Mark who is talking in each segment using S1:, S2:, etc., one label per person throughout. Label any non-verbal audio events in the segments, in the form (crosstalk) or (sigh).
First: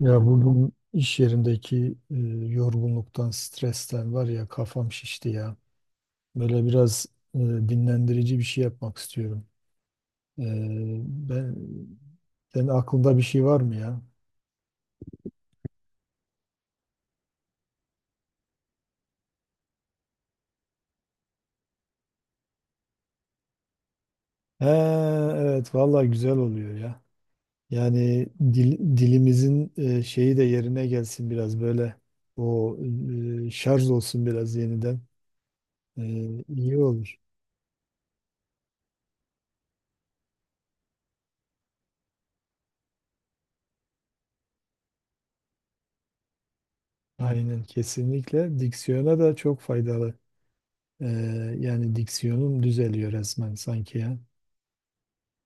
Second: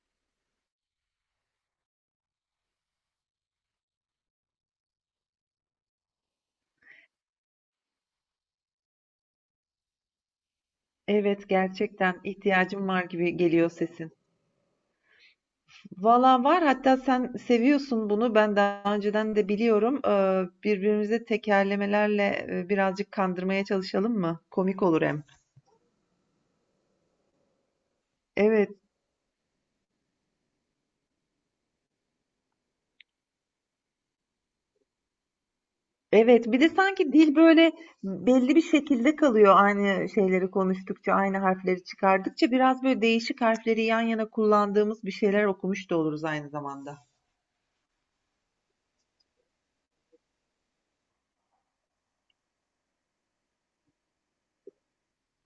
S1: Ya bugün iş yerindeki yorgunluktan, stresten var ya kafam şişti ya. Böyle biraz dinlendirici bir şey yapmak istiyorum. E,
S2: Evet
S1: Ben
S2: gerçekten
S1: senin
S2: ihtiyacım var
S1: aklında bir
S2: gibi
S1: şey var
S2: geliyor
S1: mı ya?
S2: sesin. Valla var hatta sen seviyorsun bunu ben daha önceden de biliyorum. Birbirimizi tekerlemelerle birazcık kandırmaya çalışalım mı?
S1: He,
S2: Komik olur hem.
S1: evet vallahi güzel oluyor ya. Yani
S2: Evet.
S1: dilimizin şeyi de yerine gelsin biraz böyle. O şarj olsun biraz yeniden. E,
S2: Evet bir de
S1: iyi
S2: sanki
S1: olur.
S2: dil böyle belli bir şekilde kalıyor aynı şeyleri konuştukça aynı harfleri çıkardıkça biraz böyle değişik harfleri yan yana kullandığımız bir şeyler okumuş da oluruz aynı zamanda.
S1: Aynen kesinlikle. Diksiyona da çok faydalı. Ee, Yani diksiyonum düzeliyor resmen sanki ya.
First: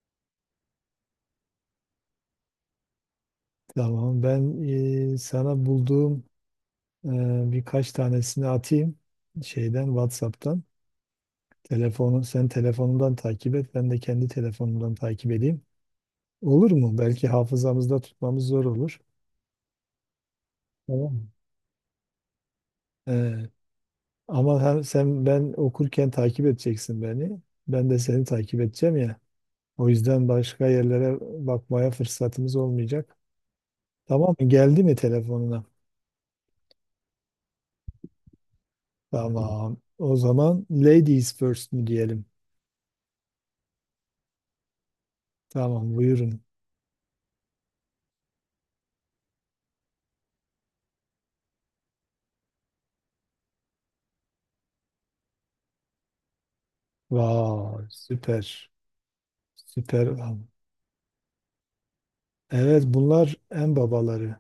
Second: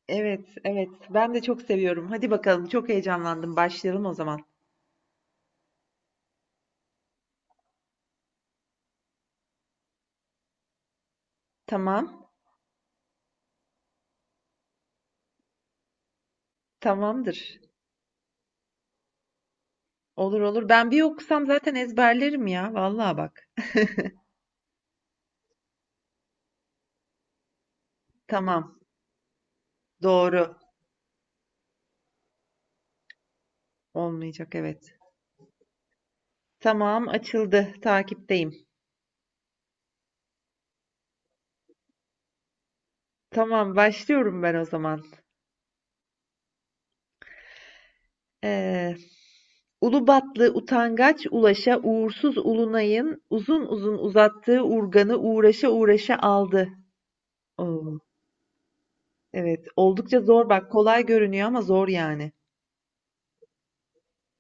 S2: Evet evet ben de çok seviyorum. Hadi bakalım çok heyecanlandım başlayalım o
S1: Tamam
S2: zaman.
S1: ben sana bulduğum e, birkaç tanesini atayım şeyden WhatsApp'tan. Telefonun
S2: Tamam.
S1: sen telefonundan takip et, ben de kendi telefonumdan takip edeyim. Olur mu? Belki
S2: Tamamdır.
S1: hafızamızda tutmamız zor olur.
S2: Olur olur. Ben bir
S1: Tamam mı?
S2: okusam zaten ezberlerim ya. Vallahi
S1: Ee,
S2: bak.
S1: Ama hem sen ben okurken takip edeceksin beni. Ben de seni takip
S2: Tamam.
S1: edeceğim ya. O yüzden
S2: Doğru.
S1: başka yerlere bakmaya fırsatımız olmayacak. Tamam mı?
S2: Olmayacak
S1: Geldi mi
S2: evet.
S1: telefonuna?
S2: Tamam açıldı. Takipteyim.
S1: Tamam. O zaman ladies first mi diyelim?
S2: Tamam başlıyorum ben o zaman.
S1: Tamam, buyurun.
S2: Ee, Ulubatlı utangaç Ulaş'a uğursuz Ulunay'ın uzun uzun uzattığı urganı uğraşa uğraşa aldı.
S1: Vay,
S2: Oo,
S1: süper.
S2: evet
S1: Süper.
S2: oldukça zor bak kolay görünüyor ama zor yani.
S1: Evet, bunlar en babaları.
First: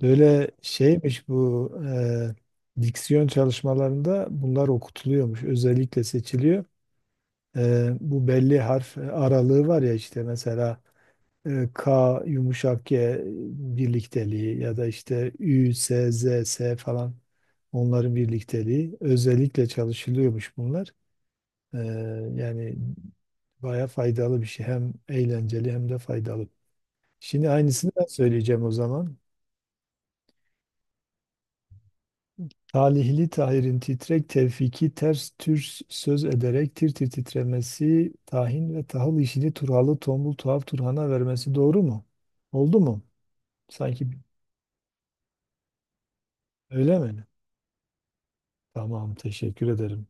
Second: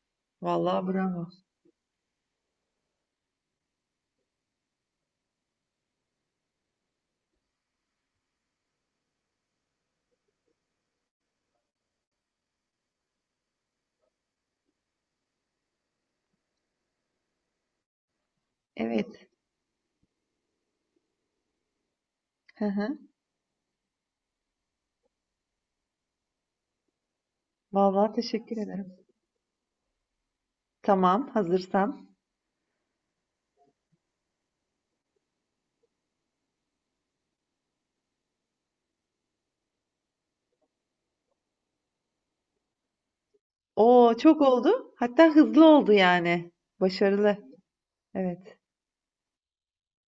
S1: Böyle
S2: Vallahi bravo.
S1: şeymiş bu diksiyon çalışmalarında bunlar okutuluyormuş. Özellikle seçiliyor. E, bu belli harf aralığı var ya işte mesela K yumuşak G birlikteliği ya da işte Ü, S, Z, S falan onların birlikteliği.
S2: Evet.
S1: Özellikle çalışılıyormuş bunlar. Ee,
S2: Hı
S1: yani
S2: hı.
S1: baya faydalı bir şey. Hem eğlenceli hem de faydalı. Şimdi aynısını ben
S2: Vallahi teşekkür
S1: söyleyeceğim o
S2: ederim.
S1: zaman.
S2: Tamam hazırsan.
S1: Talihli Tahir'in titrek tevfiki ters tür söz ederek tir tir titremesi tahin ve tahıl işini turhalı tombul tuhaf turhana vermesi doğru mu? Oldu mu? Sanki
S2: Oo çok oldu. Hatta hızlı oldu yani.
S1: öyle mi?
S2: Başarılı. Evet.
S1: Tamam teşekkür ederim.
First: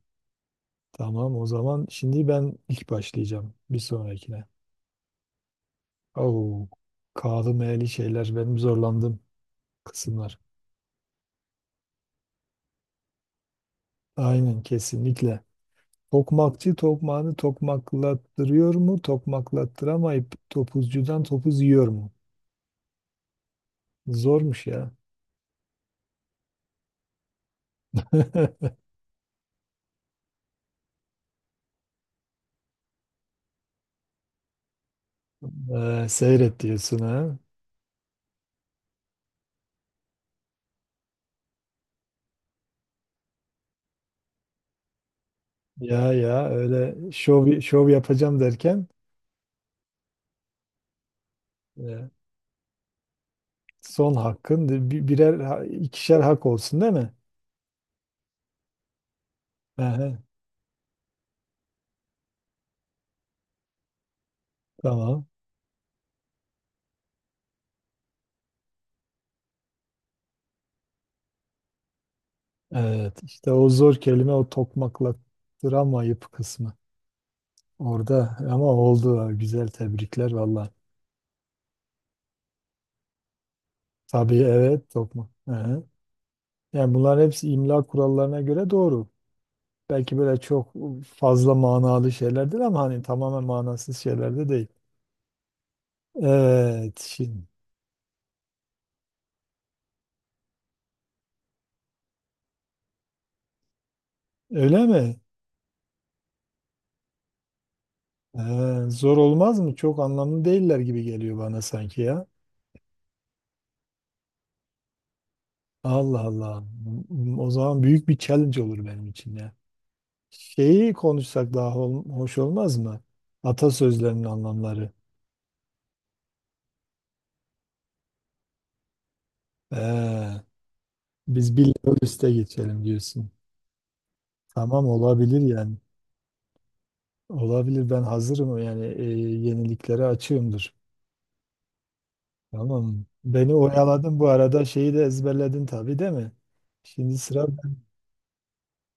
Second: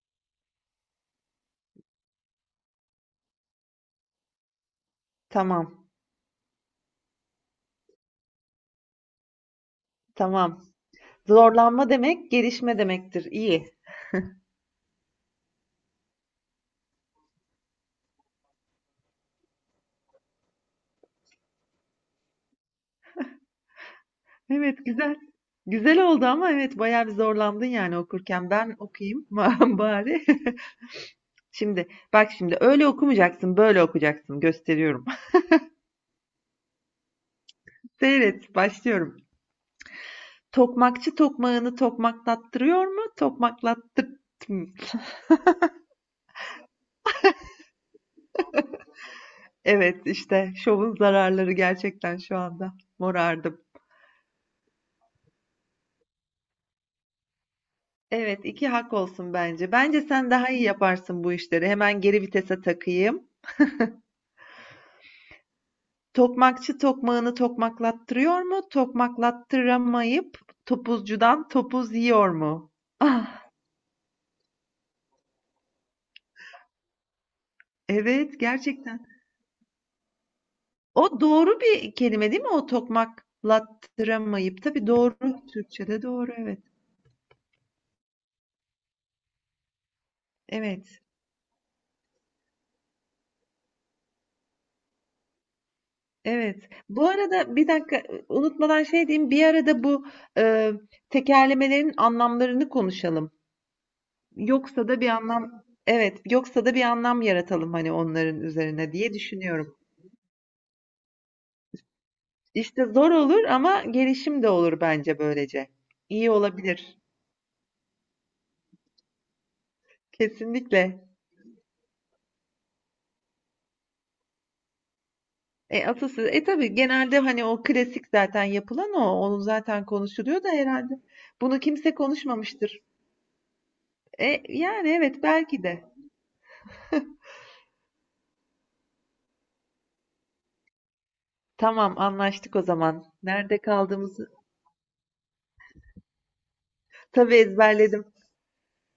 S1: Tamam, o zaman şimdi ben ilk başlayacağım bir sonrakine.
S2: Tamam.
S1: Oo, kağıdı meyeli şeyler benim zorlandığım kısımlar.
S2: Tamam. Zorlanma demek gelişme demektir. İyi.
S1: Aynen kesinlikle. Tokmakçı tokmağını tokmaklattırıyor mu? Tokmaklattıramayıp topuzcudan topuz yiyor mu? Zormuş
S2: Evet,
S1: ya.
S2: güzel. Güzel oldu ama evet bayağı bir zorlandın yani okurken. Ben
S1: (laughs)
S2: okuyayım (laughs) bari. (laughs) Şimdi bak şimdi öyle okumayacaksın, böyle okuyacaksın. Gösteriyorum.
S1: Seyret diyorsun ha.
S2: (laughs) Seyret, başlıyorum. Tokmakçı tokmağını tokmaklattırıyor mu? Tokmaklattır. (laughs)
S1: Ya ya öyle şov şov yapacağım derken
S2: Evet işte şovun zararları
S1: e,
S2: gerçekten şu anda morardım.
S1: son hakkın ikişer hak olsun değil mi?
S2: Evet, 2 hak olsun bence. Bence
S1: Ehe,
S2: sen daha iyi yaparsın bu işleri. Hemen geri vitese takayım.
S1: tamam.
S2: Tokmakçı tokmağını tokmaklattırıyor mu? Tokmaklattıramayıp topuzcudan topuz yiyor mu?
S1: Evet,
S2: Ah,
S1: işte o zor kelime o tokmaklattıramayıp kısmı orada,
S2: evet
S1: ama
S2: gerçekten.
S1: oldu ha, güzel, tebrikler valla.
S2: O doğru bir kelime değil mi? O
S1: Tabii
S2: tokmaklattıramayıp. Tabii
S1: evet tokmak.
S2: doğru.
S1: Ehe.
S2: Türkçe'de doğru evet.
S1: Yani bunların hepsi imla kurallarına göre doğru. Belki böyle çok
S2: Evet.
S1: fazla manalı şeylerdir ama hani tamamen manasız şeyler de değil.
S2: Evet.
S1: Evet,
S2: Bu
S1: şimdi
S2: arada bir dakika unutmadan şey diyeyim. Bir arada bu e, tekerlemelerin anlamlarını konuşalım.
S1: öyle
S2: Yoksa da bir
S1: mi?
S2: anlam evet, yoksa da bir anlam yaratalım hani onların
S1: Ee,
S2: üzerine diye
S1: Zor olmaz mı?
S2: düşünüyorum.
S1: Çok anlamlı değiller gibi geliyor bana sanki ya.
S2: İşte zor olur ama gelişim de olur bence böylece.
S1: Allah
S2: İyi
S1: Allah.
S2: olabilir.
S1: O zaman büyük bir challenge olur benim için ya. Şeyi
S2: Kesinlikle.
S1: konuşsak daha hoş olmaz mı? Atasözlerinin anlamları.
S2: E atasözü. E tabii genelde hani o klasik zaten yapılan o. Onun zaten
S1: Ee,
S2: konuşuluyor da herhalde.
S1: Biz
S2: Bunu
S1: bir
S2: kimse
S1: level üste
S2: konuşmamıştır.
S1: geçelim diyorsun.
S2: E
S1: Tamam,
S2: yani evet
S1: olabilir
S2: belki
S1: yani.
S2: de. (laughs)
S1: Olabilir, ben hazırım yani, yeniliklere açığımdır.
S2: Tamam anlaştık o
S1: Tamam.
S2: zaman.
S1: Beni
S2: Nerede
S1: oyaladın bu
S2: kaldığımızı
S1: arada şeyi de ezberledin tabii değil mi? Şimdi
S2: tabii
S1: sıra.
S2: ezberledim.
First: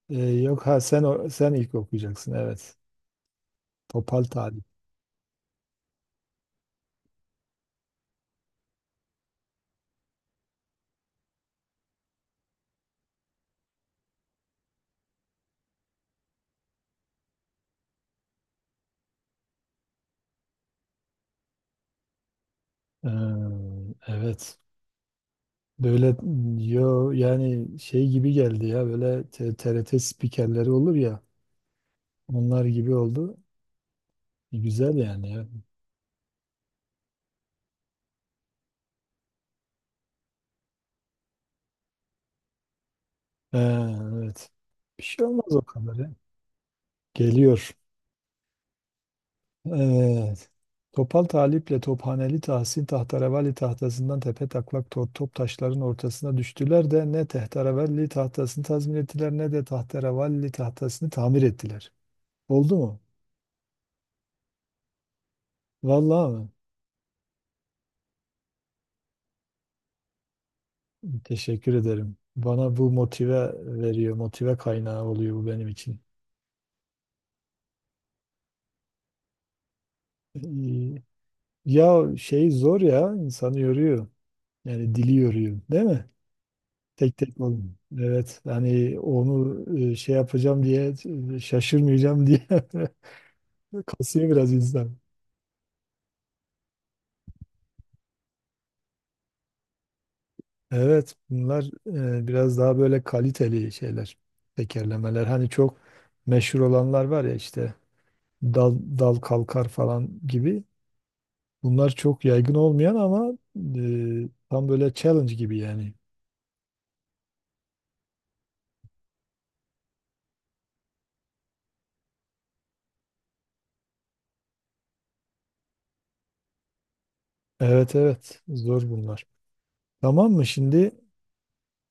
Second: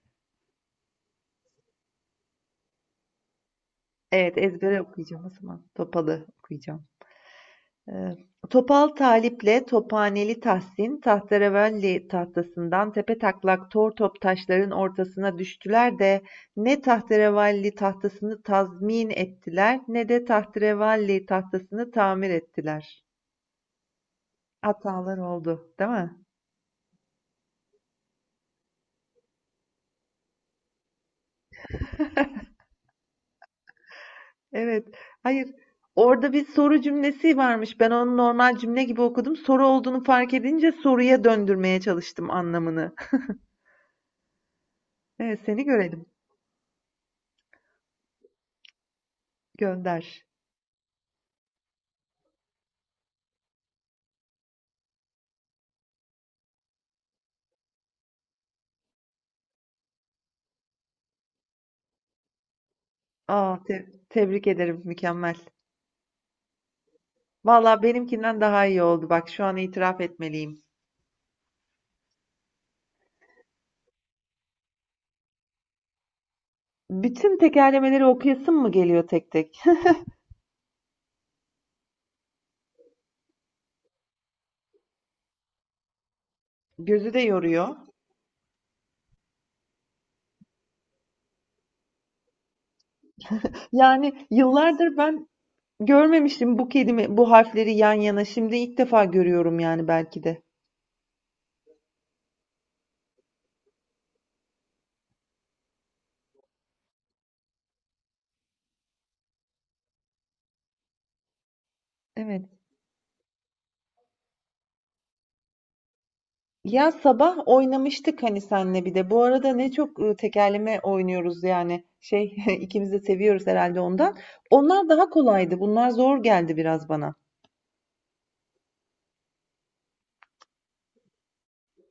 S1: E, yok ha, sen sen ilk okuyacaksın evet. Topal
S2: Evet
S1: Talip.
S2: ezbere okuyacağım o zaman. Topalı okuyacağım. Ee, Topal Talip'le Tophaneli Tahsin, tahterevalli tahtasından tepetaklak tortop taşların ortasına düştüler de ne tahterevalli tahtasını tazmin ettiler ne de tahterevalli tahtasını tamir ettiler.
S1: Ee, evet.
S2: Hatalar oldu, değil
S1: Böyle
S2: mi?
S1: yo yani şey gibi geldi ya, böyle TRT spikerleri olur ya, onlar gibi oldu. E,
S2: Evet.
S1: güzel yani ya.
S2: Hayır. Orada bir soru cümlesi varmış. Ben onu normal cümle gibi okudum. Soru olduğunu fark edince soruya döndürmeye çalıştım anlamını.
S1: Ee, evet. Bir şey
S2: Evet,
S1: olmaz
S2: seni
S1: o kadar
S2: görelim.
S1: ya. Geliyor.
S2: Gönder.
S1: Evet. Topal Talip'le Tophaneli Tahsin tahterevalli tahtasından tepe taklak top taşların ortasına düştüler de ne tahterevalli tahtasını tazmin ettiler ne de tahterevalli tahtasını tamir ettiler. Oldu mu?
S2: Aa, tebrik ederim. Mükemmel.
S1: Vallahi mi?
S2: Valla benimkinden daha iyi oldu. Bak şu an itiraf etmeliyim.
S1: Teşekkür ederim. Bana bu motive veriyor, motive kaynağı oluyor bu benim için.
S2: Bütün tekerlemeleri okuyasım mı geliyor tek tek?
S1: Ee, Ya şey zor ya, insanı yoruyor. Yani dili yoruyor, değil mi?
S2: Gözü
S1: Tek
S2: de
S1: tek oldu.
S2: yoruyor.
S1: Evet hani onu şey yapacağım diye şaşırmayacağım diye (laughs)
S2: Yani
S1: kasıyor biraz insan.
S2: yıllardır ben görmemiştim bu kelime, bu harfleri yan yana. Şimdi ilk defa görüyorum yani belki de.
S1: Evet, bunlar biraz daha böyle kaliteli şeyler. Tekerlemeler hani çok meşhur olanlar var ya işte dal, dal kalkar falan gibi. Bunlar çok
S2: Evet.
S1: yaygın olmayan ama tam böyle challenge gibi yani.
S2: Ya sabah oynamıştık hani senle bir de. Bu arada ne çok tekerleme oynuyoruz yani. Şey (laughs) ikimiz de seviyoruz herhalde ondan. Onlar daha kolaydı. Bunlar zor geldi biraz bana.
S1: Evet evet, zor bunlar. Tamam mı şimdi?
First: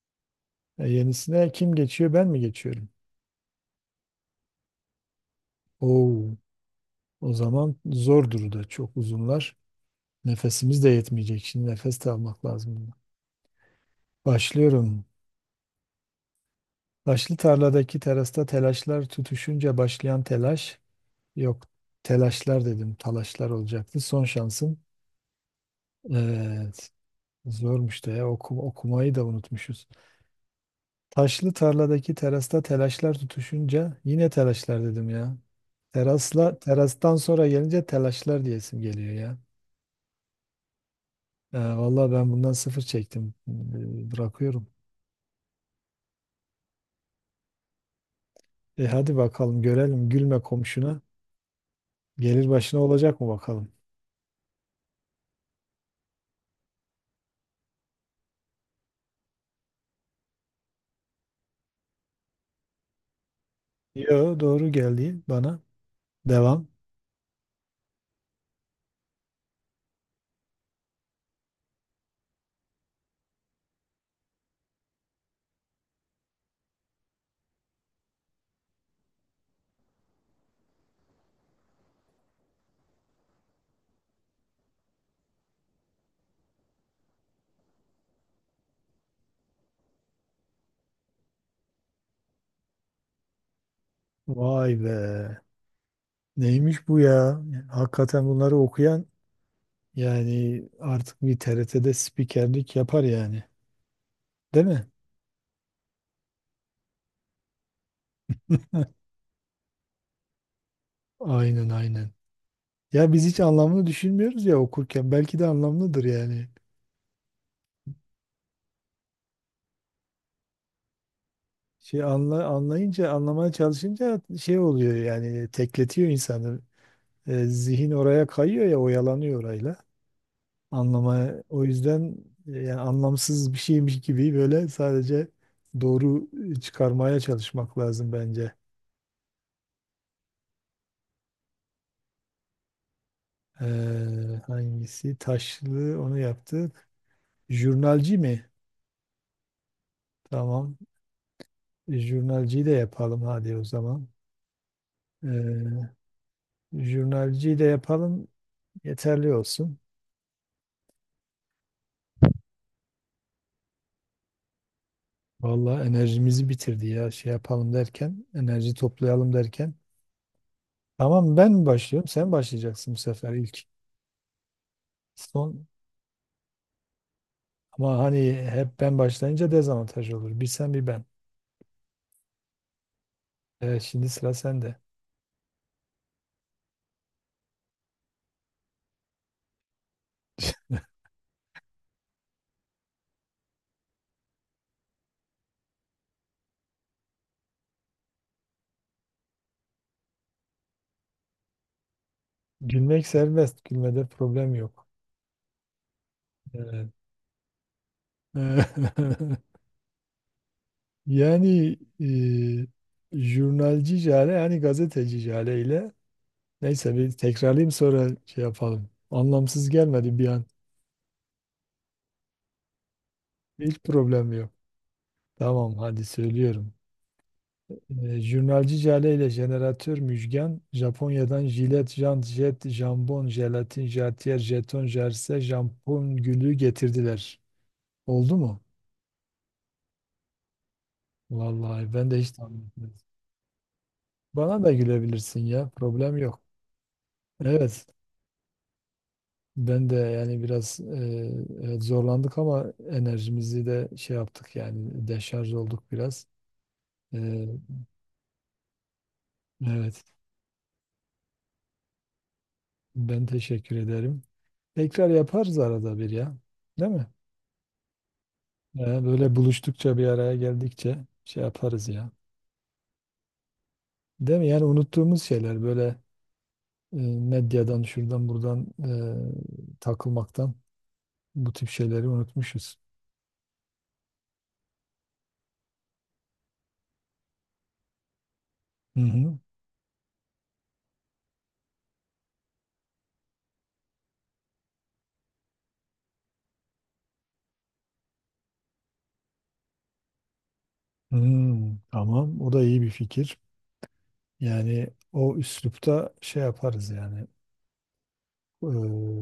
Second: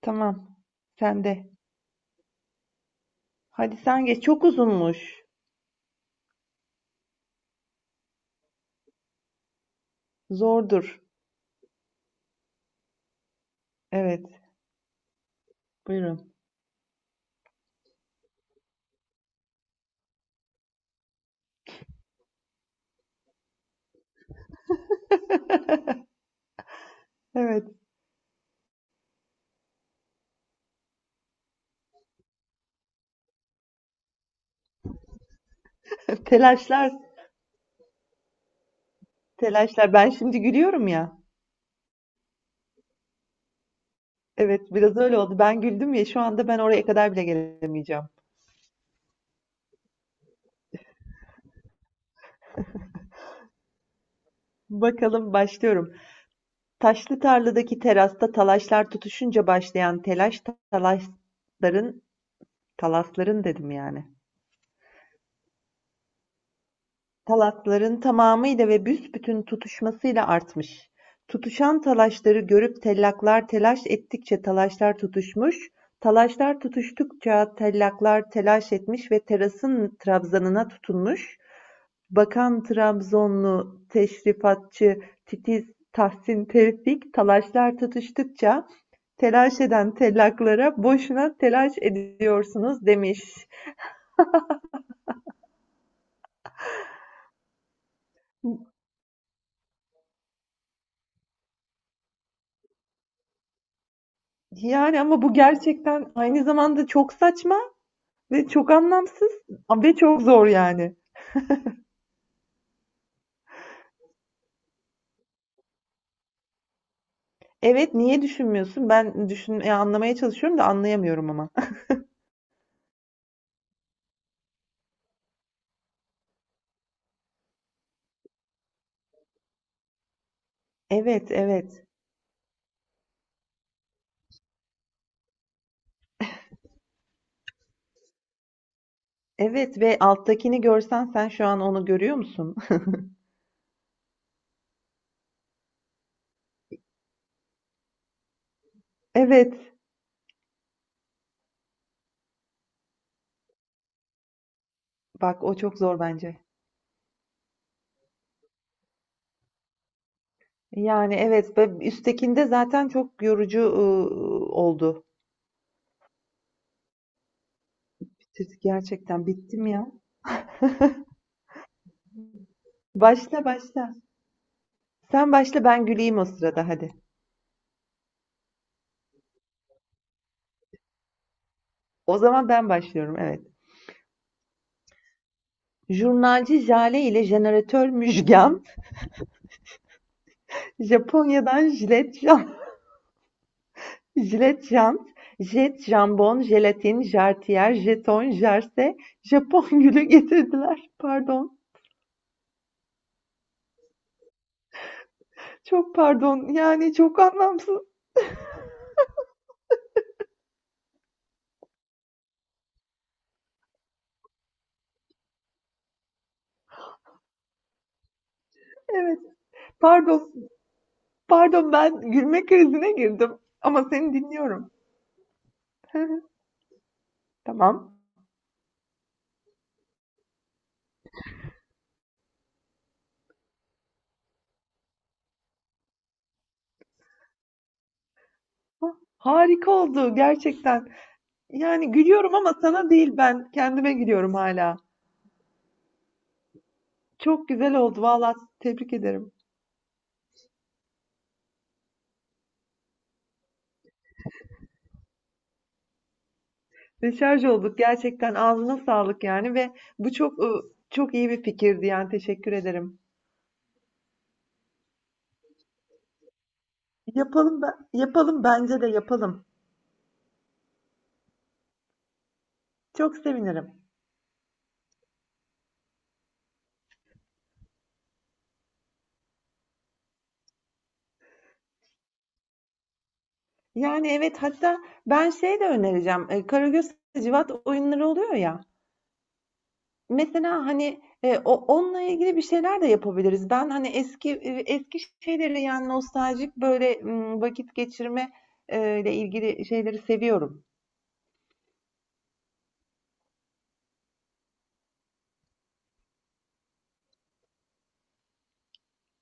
S2: Tamam.
S1: E,
S2: Sen de.
S1: yenisine kim geçiyor, ben mi geçiyorum?
S2: Hadi sen geç. Çok uzunmuş.
S1: Oo. O zaman zordur da çok uzunlar. Nefesimiz de
S2: Zordur.
S1: yetmeyecek. Şimdi nefes de almak lazım.
S2: Evet.
S1: Başlıyorum.
S2: Buyurun.
S1: Taşlı tarladaki terasta telaşlar tutuşunca başlayan telaş. Yok, telaşlar dedim. Talaşlar olacaktı. Son şansım. Evet.
S2: Evet.
S1: Zormuş da ya okumayı da unutmuşuz. Taşlı tarladaki terasta telaşlar tutuşunca yine telaşlar dedim ya.
S2: (laughs)
S1: Terasla
S2: Telaşlar.
S1: terastan sonra gelince telaşlar diyesim geliyor ya.
S2: Telaşlar. Ben şimdi gülüyorum ya.
S1: Vallahi ben bundan sıfır çektim. Bırakıyorum.
S2: Evet, biraz öyle oldu. Ben güldüm ya. Şu anda ben oraya kadar bile gelemeyeceğim.
S1: E hadi bakalım görelim, gülme komşuna. Gelir başına olacak mı bakalım?
S2: Bakalım başlıyorum. Taşlı tarladaki terasta talaşlar tutuşunca başlayan telaş, talaşların, talasların dedim yani.
S1: Yo, doğru geldi bana. Devam.
S2: Talasların tamamıyla ve büsbütün tutuşmasıyla artmış. Tutuşan talaşları görüp tellaklar telaş ettikçe talaşlar tutuşmuş, talaşlar tutuştukça tellaklar telaş etmiş ve terasın trabzanına tutunmuş, Bakan Trabzonlu teşrifatçı titiz Tahsin Tevfik talaşlar tutuştukça telaş eden tellaklara boşuna telaş ediyorsunuz demiş.
S1: Vay be. Neymiş bu ya? Hakikaten bunları okuyan yani artık bir TRT'de spikerlik yapar yani. Değil mi?
S2: Yani ama bu gerçekten aynı zamanda çok saçma ve çok anlamsız ve çok zor yani.
S1: Aynen aynen. Ya biz hiç anlamını düşünmüyoruz ya okurken. Belki de anlamlıdır yani.
S2: Evet niye düşünmüyorsun? Ben anlamaya çalışıyorum da anlayamıyorum ama. (laughs)
S1: Şey anlayınca, anlamaya çalışınca şey oluyor yani tekletiyor insanı. E, zihin oraya kayıyor ya, oyalanıyor orayla.
S2: Evet,
S1: Anlamaya o
S2: evet.
S1: yüzden yani anlamsız bir şeymiş gibi böyle sadece doğru çıkarmaya çalışmak lazım bence.
S2: Evet ve alttakini görsen sen şu an onu görüyor musun?
S1: Hangisi? Taşlı, onu yaptık. Jurnalci mi?
S2: (laughs) Evet.
S1: Tamam. E, jurnalciyi de yapalım hadi o zaman. Ee,
S2: Bak o çok zor bence.
S1: Jurnalciyi de yapalım. Yeterli olsun.
S2: Yani, evet ve üsttekinde zaten çok yorucu oldu.
S1: Vallahi enerjimizi bitirdi ya. Şey yapalım derken,
S2: Bitirdik
S1: enerji
S2: gerçekten.
S1: toplayalım
S2: Bittim
S1: derken.
S2: ya.
S1: Tamam ben mi başlıyorum? Sen başlayacaksın bu sefer
S2: Başla,
S1: ilk.
S2: başla. Sen başla,
S1: Son.
S2: ben güleyim o sırada hadi.
S1: Ama hani hep ben başlayınca dezavantaj olur. Bir sen bir ben.
S2: O zaman ben başlıyorum, evet.
S1: Evet, şimdi sıra sende.
S2: Jurnalci Jale ile jeneratör Müjgan, (laughs) Japonya'dan jilet jan (laughs) jilet jant, jet jambon, jelatin, jartiyer, jeton, jarse, Japon (laughs) gülü getirdiler. Pardon,
S1: Gülmek serbest. Gülmede problem yok.
S2: çok pardon.
S1: Evet.
S2: Yani çok anlamsız.
S1: (laughs) Yani jurnalci Jale yani gazeteci Jale ile neyse bir tekrarlayayım sonra şey yapalım.
S2: Evet,
S1: Anlamsız gelmedi bir an.
S2: pardon. Pardon, ben gülme krizine girdim
S1: Hiç
S2: ama seni
S1: problem yok.
S2: dinliyorum.
S1: Tamam hadi
S2: (laughs)
S1: söylüyorum.
S2: Tamam.
S1: Jurnalci Jale ile jeneratör Müjgan, Japonya'dan jilet, jant, jet, jambon, jelatin, jartiyer, jeton, jerse, jampon gülü getirdiler. Oldu mu?
S2: Hah, harika oldu gerçekten. Yani
S1: Vallahi ben de hiç
S2: gülüyorum ama
S1: tahmin
S2: sana
S1: etmedim.
S2: değil ben kendime gülüyorum
S1: Bana da
S2: hala.
S1: gülebilirsin ya, problem yok.
S2: Çok güzel
S1: Evet,
S2: oldu valla tebrik ederim.
S1: ben de yani biraz evet, zorlandık ama enerjimizi de şey yaptık yani deşarj olduk biraz.
S2: Deşarj
S1: E,
S2: olduk gerçekten ağzına sağlık yani ve
S1: evet,
S2: bu çok çok iyi bir fikirdi yani teşekkür ederim.
S1: ben teşekkür ederim. Tekrar yaparız arada bir ya, değil mi?
S2: Yapalım ben, yapalım bence de
S1: Böyle
S2: yapalım.
S1: buluştukça bir araya geldikçe şey yaparız ya.
S2: Çok sevinirim.
S1: Değil mi? Yani unuttuğumuz şeyler böyle medyadan şuradan buradan takılmaktan bu tip şeyleri unutmuşuz.
S2: Yani evet hatta ben şey de önereceğim. E, Karagöz Hacivat oyunları oluyor ya.
S1: Hı hı.
S2: Mesela, hani, o onunla ilgili bir şeyler de yapabiliriz. Ben, hani, eski şeyleri, yani, nostaljik, böyle, vakit geçirme, ile ilgili şeyleri seviyorum.
S1: Hmm, tamam. O da iyi bir fikir. Yani o üslupta şey yaparız yani. Ee,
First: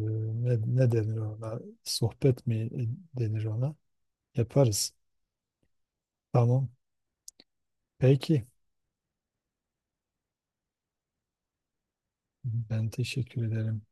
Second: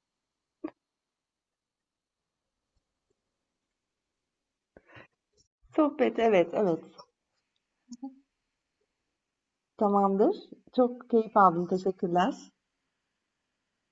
S1: ne denir ona? Sohbet mi denir ona? Yaparız.
S2: Sohbet, evet,
S1: Tamam.
S2: evet.
S1: Peki.
S2: Tamamdır. Çok keyif aldım. Teşekkürler.
S1: Ben teşekkür ederim.